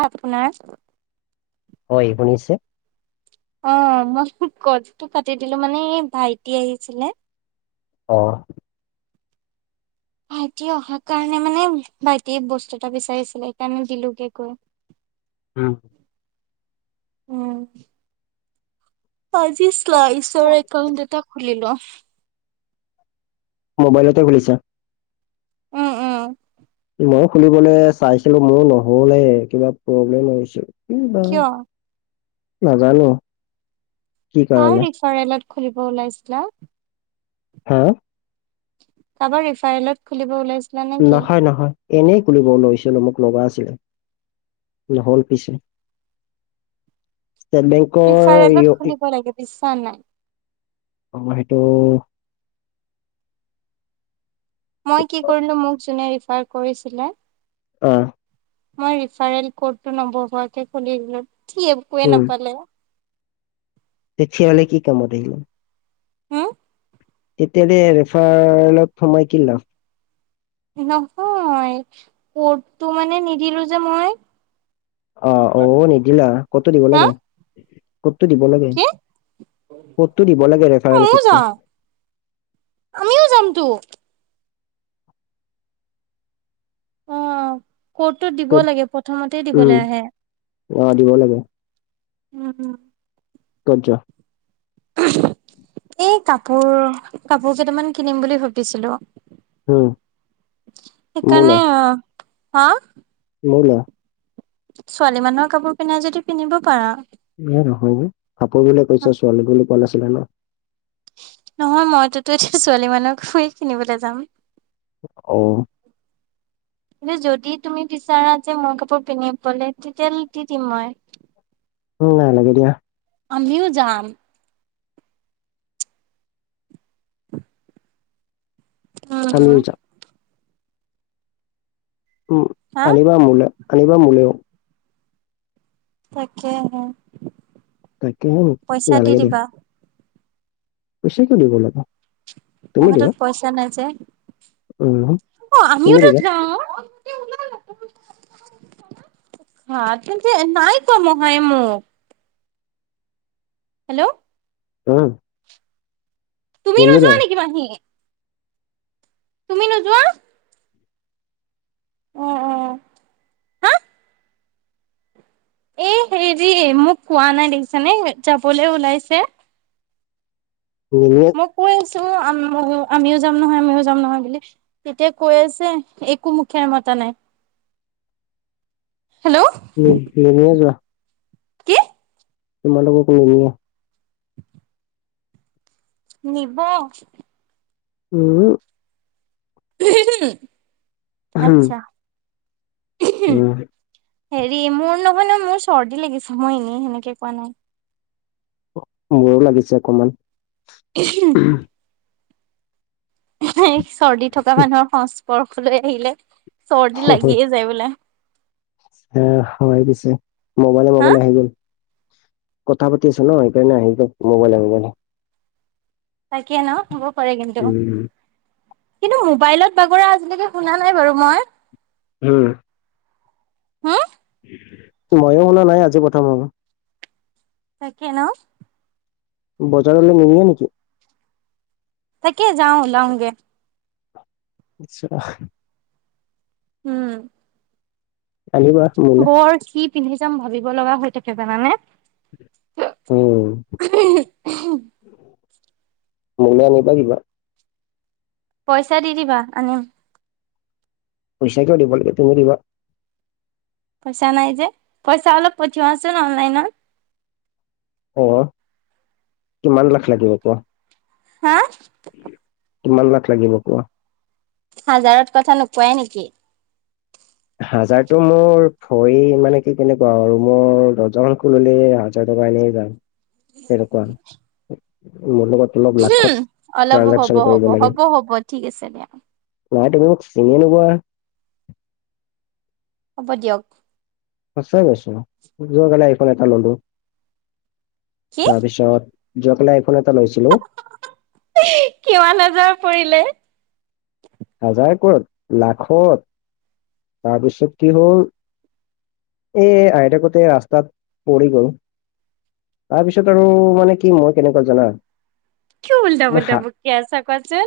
কওক আপোনাৰ হয়, শুনিছে? অ' মই ক'লটো কাতি দিলোঁ মানে, এই ভাইটি আহিছিলে। অ'। ভাইটিয়ে অহাৰ কাৰণে মানে, ভাইটিয়ে বস্তু এটা বিচাৰিছিলে সেইকাৰণে দিলোগে গৈ। [inaudible] হুম। উম। আজি শ্লইছৰ একাউণ্ট এটা খুলিলোঁ। মোবাইলতে খুলিছা? উম - উম। মই খুলিবলে চাইছিলোঁ, মোৰ নহলে। কিবা প্ৰব্লেম আহিছে। কি বা? কিয় নাজানো। কি কাৰ কাৰণে ৰিফাৰেলত খুলিব ওলাইছিলা? হা? কাবাৰ ৰিফাইলত খুলিব ওলাই নহয় - নহয়। এনেই খুলিব লৈছিলো, মোক লগা আছিলে‌। নহ'ল পিছে। [inaudible] ষ্টেট বেংকৰ ৰিফাৰেলত সেইটো খুলিব লাগে। বিশ্বাৰ নাই। অ' সেইটো মই কি কৰিলোঁ, মোক যোনে ৰিফাৰ কৰিছিলে অ'। মই ৰিফাৰেল কডটো নবহোৱাকে খুলি দিলোঁ। সি একোৱে উম নাপালে। তেতিয়াহলে কি কামত আহিব? হুম? তেতিয়াহলে ৰেফাৰলত সোমাই কি লাভ? নহয়। কডটো মানে নিদিলোঁ যে মই। অ'। অ' নিদিলা। কডটো দিব হা লাগে। কডটো দিব লাগে। কি কডটো দিব লাগে, ৰেফাৰেল ময়ো কডটো। যাম আমিও যামতো। অ কডটো দিব ক'ত লাগে, প্ৰথমতে উম দিবলৈ আহে। অ দিব লাগে উম - উম। ক'ত যোৱা‌? এ কাপোৰ- কাপোৰ কেইটামান কিনিম বুলি ভাবিছিলোঁ। উম, সেইকাৰণে অ'- হা? ললা? ছোৱালী মানুহৰ কাপোৰ পিন্ধা যদি, পিন্ধিব পাৰা। এ নহয় হে। কাপোৰ গিলা কৈছা, ছোৱালী বুলি কলে ছিলে ন' নহয় মইটোতো এতিয়া ছোৱালী মানু্হৰটোৱে কিনিবলৈ যাম। অ [inaudible] কিন্তু যদি তুমি বিচাৰা যে মোৰ কাপোৰ পিন্ধি পলে তেতিয়াহলে দি দিম মই। উম নালাগে দিয়া। আমিও যাম। অ। আমিও যাম উম হা আনিবা মোলে আনিবা মোলৌ। তাকে হে। তাকেহে নালাগে দিয়া গুছি গলো বেলেগত। মোৰ হাতত পইচা নাই যে। উম অ আমিও তুমি টো দিবা যাওঁ। হা কিন্তু নাই কোৱা মহাই মোক। হেল্ল' উম তুমি নিনিলে নোযোৱা নেকি মাহি? তুমি নোযোৱা। অহ অহ হা- এ হেৰি মোক কোৱা নাই দেখিছানে যাবলৈ ওলাইছে। নিনিয়ে মই কৈ আছো। আমিও যাম নহয় আমিও যাম নহয় বুলি তেতিয়া কৈ আছে একো মুখে মাতা- নাই হেল্লো' উম ওলাই যোৱা। কি? তোমাকলোকলৈও - নিব। উম উম আচ্ছা উম হেৰি মোৰ নহয় নহয় মোৰ চৰ্দি লাগিছে মই এনেই সেনেকে কোৱা নাই। মোৰো লাগিছে অকমান। [unintelligible] চৰ্দি থকা মানুহৰ সংস্পৰ্শলৈ আহিলে। চৰ্দি লাগিয়ে যায় বোলে। আ হয় পিছে মবাইলে হা মবাইলে আহি গল। কথা পাতি আছো ন, সেইকাৰণে আহি গ'ল মোবাইলে মোবাইলে। তাকে ন হ'ব পাৰে কিন্তু। উম কিন্তু মোবাইলত বাগৰা আজিলৈকে শুনা নাই বাৰু মই। হু। হুম ময়ো শুনা নাই আজি প্ৰথম মোৰো। তাকে ন বজাৰলৈ নিনিয়ে নেকি? তাকে যাওঁ ওলাওঁগে। আচ্ছা। উম আনিবা মোলে। বৰ কি পিন্ধি যাম ভাবিব লগা হৈ থাকে জানানে? উম, মোলৈ আনিবা কিবা। পইচা দি দিবা আনিম। পইচা কিয় দিব লাগে, তুমি দিবা। পইচা নাই যে, পইচা অলপ পঠিওৱা চোন অনলাইনত। অ, কিমান লাখ লাগিব কোৱা? হা কিমান লাখ লাগিব কোৱা। হাজাৰত কথা নোকোৱাই নেকি? হাজাৰটো মোৰ ভৰি মানে কি কেনেকুৱা আৰু মোৰ দৰ্জাখন খুলিলে হাজাৰ- [unintelligible] অলপ লাখত অলপ হ'ব টাইৰেকচন কৰিব হ'ব লাগে। হ'ব হ'ব ঠিক আছে দিয়া নাই তুমি মোক ছিঙি নোপোৱা। হ'ব দিয়ক। সঁচা কৈছোঁ যোৱা কালি আই ফোন এটা ললো। কি তাৰপিছত যোৱাকালি আইফোন এটা লৈছিলো। কিমান হাজাৰ পৰিলে। হাজাৰে ক'ত লাখত, তাৰপিছত কি হ'ল। এ আইতাকোতে ৰাস্তাত পৰি গ'ল। তাৰপিছত আৰু মানে কি মই কেনেকুৱা জানা। কি ওলটা মই পুলটা হা বকী আছা কোৱাচোন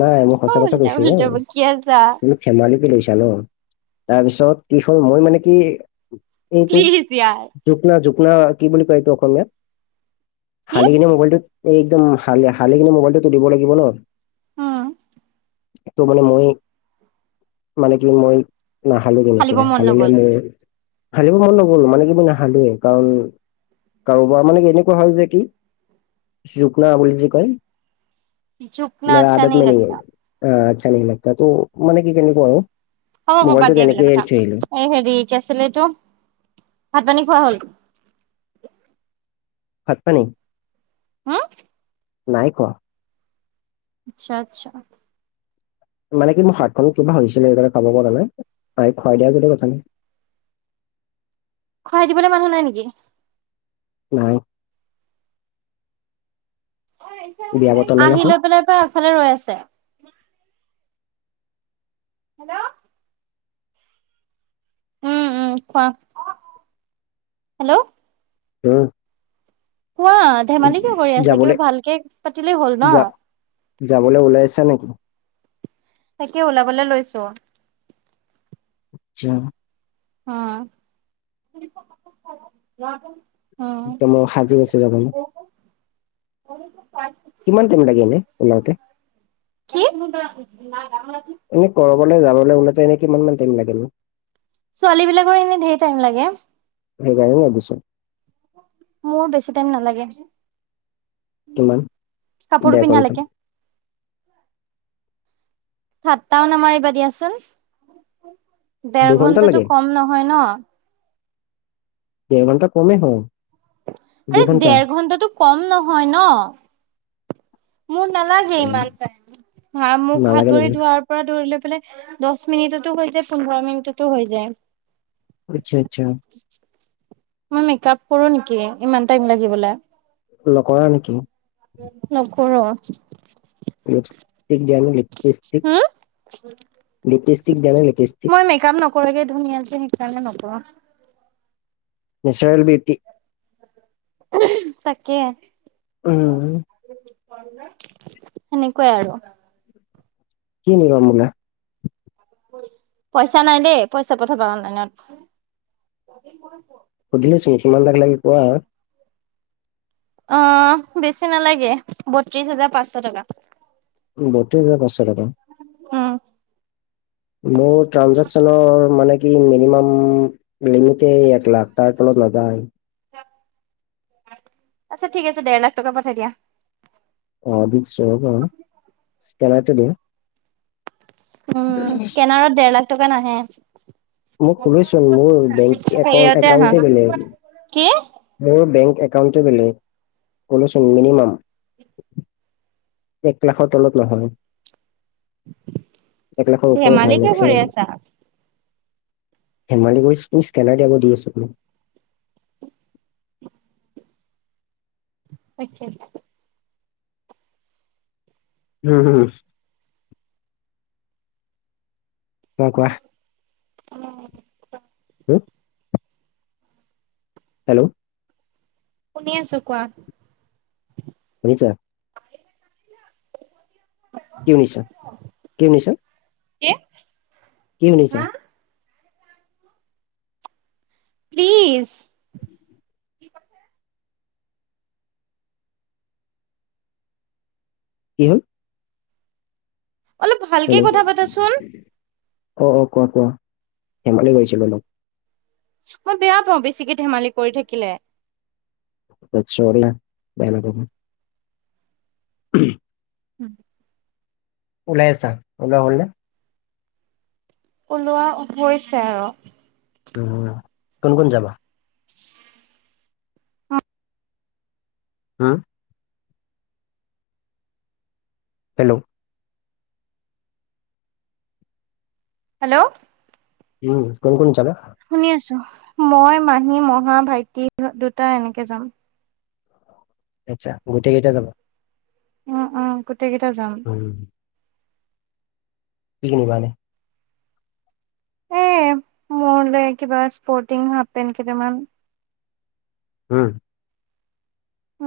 নাই মই সঁচা হ'ল। তা- উলতা বকি আছা। পানি পি লৈছা ন তাৰ পিছত কি হ'ল মই মানে কি। এই টো প্লিজ য়াৰ। ঝুপনা ঝুপনা কি বুলি কয় এইটো অসমীয়াত। কি? শালি কিনি মোবাইলটো একদমাল শালি কি মোবাইলটোতো দিব লাগিব ন। উম। এইটো বানে মই মানে মই মানে কি মই। নাহালো কেনেকে হালিব মন হালিলে নগ'ল। মোৰ হালিব মন নগ'ল মানে কি মই নাাহালো কাৰণ। কাৰোবাৰ মানে কি এনেকুৱা হল যে কি জুকলা বুলি যে কয়। জুকনা মে আচ্ছা আদত নেহি মে নাহি হে, লাগতা। আচ্ছা নাহি লাগতা মানে কি কেনেকুৱা আও। হ'বা দিয়া বেলেগ কথা এই হেৰি কি আছিলে এইটো ভাত পানী খোৱা হ'ল? ভাত-পানী। হা নাই কোৱা। আচ্ছা আচ্ছা। মানে কি মোৰ হাতখন কিবা হৈছিলে সেইকাৰণে খাব পৰা নাই আ খুৱাই দিয়া যদি কথা নাই। খুৱাই দিবলৈ মানুহ নাই নেকি? নাই। বিয়া বতলে আহি নহয় লৈ পেলাই পৰা এফালে ৰৈ আছে। হেল্ল'। উম উম কোৱা হেল্ল'। হে। কোৱা ধেমালি কিয় কৰি আছা যাবলে কিবা ভালকে পাতিলেই হ'ল ন। যাবলে ওলাইছে নেকি? তাকে ওলাবলে লৈছো। আচ্ছা। অহ। মোৰ সাজি আছে যাবলৈ [unintelligible] পাইত। কিমান টাইম লাগে এনে ওলওঁতে। কি [unintelligible] এনেই কৰবলৈ যাবলৈ ওলাউতে এনে কিমান টাইম লাগে নো। ছোৱালী বিলাকৰ এনেই ঢেৰ টাইম লাগে। সেইবাৰে ৰাদিছো মোৰ বেছি টাইম নালাগে। কিমান কাপোৰ দে কণ্টল। ঠাতটাও নামাৰিবা দিয়াচোন। ডেৰ দুঘন্টা ঘণ্টাটো লাগে কম নহয় ন'? ডেৰ ঘণ্টা কমে হয়। আৰে দুই ঘন্টা ডেৰ ঘন্টাটো কম নহয় ন'? মোৰ নালাগে অ, ইমান টাইম, হা মুখ, হাত নালাগে নেকি ভৰি ধোৱাৰ পৰা ধৰিলে বোলে দহ মিনিটতো হৈ যায় পোন্ধৰ মিনিটতো হৈ যায়। আচ্ছা-আচ্ছা। মই মেকআপ কৰোঁ নেকি ইমান টাইম লাগিবলে নকৰা নেকি? নকৰোঁ [inaudible] লিপিষ্টিক দিয়া নে লিপিষ্টিক হম? লিপষ্টিক দিয়া নে মই মেকআপ নকৰাকে ধুনীয়া যে সেইকাৰণে নকৰোঁ। নেচাৰেল বিউটি, [unintelligible] তাকে উম সেনেকুৱাই আৰু কি আনিবা মোলে? পইচা নাই দেই, পইচা পঠাবা অনলাইনত। সুধিলো চোন কিমান [unintelligible] লাগে কোৱা অ' বেছি নালাগে, বত্ৰিশ হাজাৰ পাঁচশ টকা। বত্ৰিশ হেজাৰ পাঁচশ টকা উম মোৰ ট্ৰানঞ্জাকচনৰ মানে কি মিনিমাম লিমিতে এক লাখ তাৰ তলত নাযায়। [unintelligible] আচ্ছা ঠিক আছে ডেৰ লাখ টকা পঠাই দিয়া। অ' দিছোঁ ৰবা, স্ক্ৰেনাৰটো দিয়া। উম, স্ক্ৰেনাৰত ডেৰ লাখ টকা নাহে। মই কলোঁ চোন মোৰ বেংক একাউণ্ট হেৰিয়তে আহা একাউণ্টে বেলেগ কি মোৰ বেংক একাউণ্টে বেলেগ। কলেচোন মিনিমাম। এক লাখৰ তলত নহয়। এক লাখৰ ওপৰত ধেমালি হয় কিয় কৰি মেক্সিমাম। আছা ধেমালি কৰিছোঁ, তুমি স্কেনাৰ দিয়া দি আছোঁ। তাকে হম-হম। অ' কোৱা অ' [inaudible] হেল্ল' শুনি আছোঁ কোৱা আচ্ছা কি শুনিছা-কি শুনিছা? কি? কি শুনিছা? প্লিজ কি হ'ল অলপ ভালকে হেল্ল' কথা পাতাচোন অ'-অঁ কোৱা-কোৱা ধেমালি কৰিছিলোঁ অলপ মই বেয়া পাওঁ বেছিকে ধেমালি কৰি থাকিলে বট চৰি হা বেয়া নাপাবা। উম [inaudible] ওলাই আছা ওলোৱা হ'ল নে? ওলোৱা হৈছে আৰু উম, কোন-কোন যাবা? হুম। হেল্ল'? হেল্ল'? উম, কোন - কোন যাবা? শুনি আছোঁ। মই, মাহী, মহা, ভাইটি দুটা এনেকে যাম। আচ্ছা গোটেই কেইটা যাব। উম, উম, গোটেই কেইটা যাম। উম কি কি নিবা এনে? এ, মোৰ এ কিবা স্পৰ্টিং হাফ পেণ্ট কেইটামান। হুম।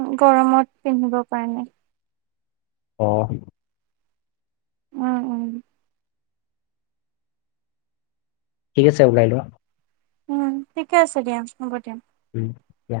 উম, গৰমত পিন্ধিব কাৰণে। অ', উম, উম, ঠিক আছে উলাই লোৱা। উম, ঠিকে আছে দিয়া হ'ব দিয়া। উম, দিয়া।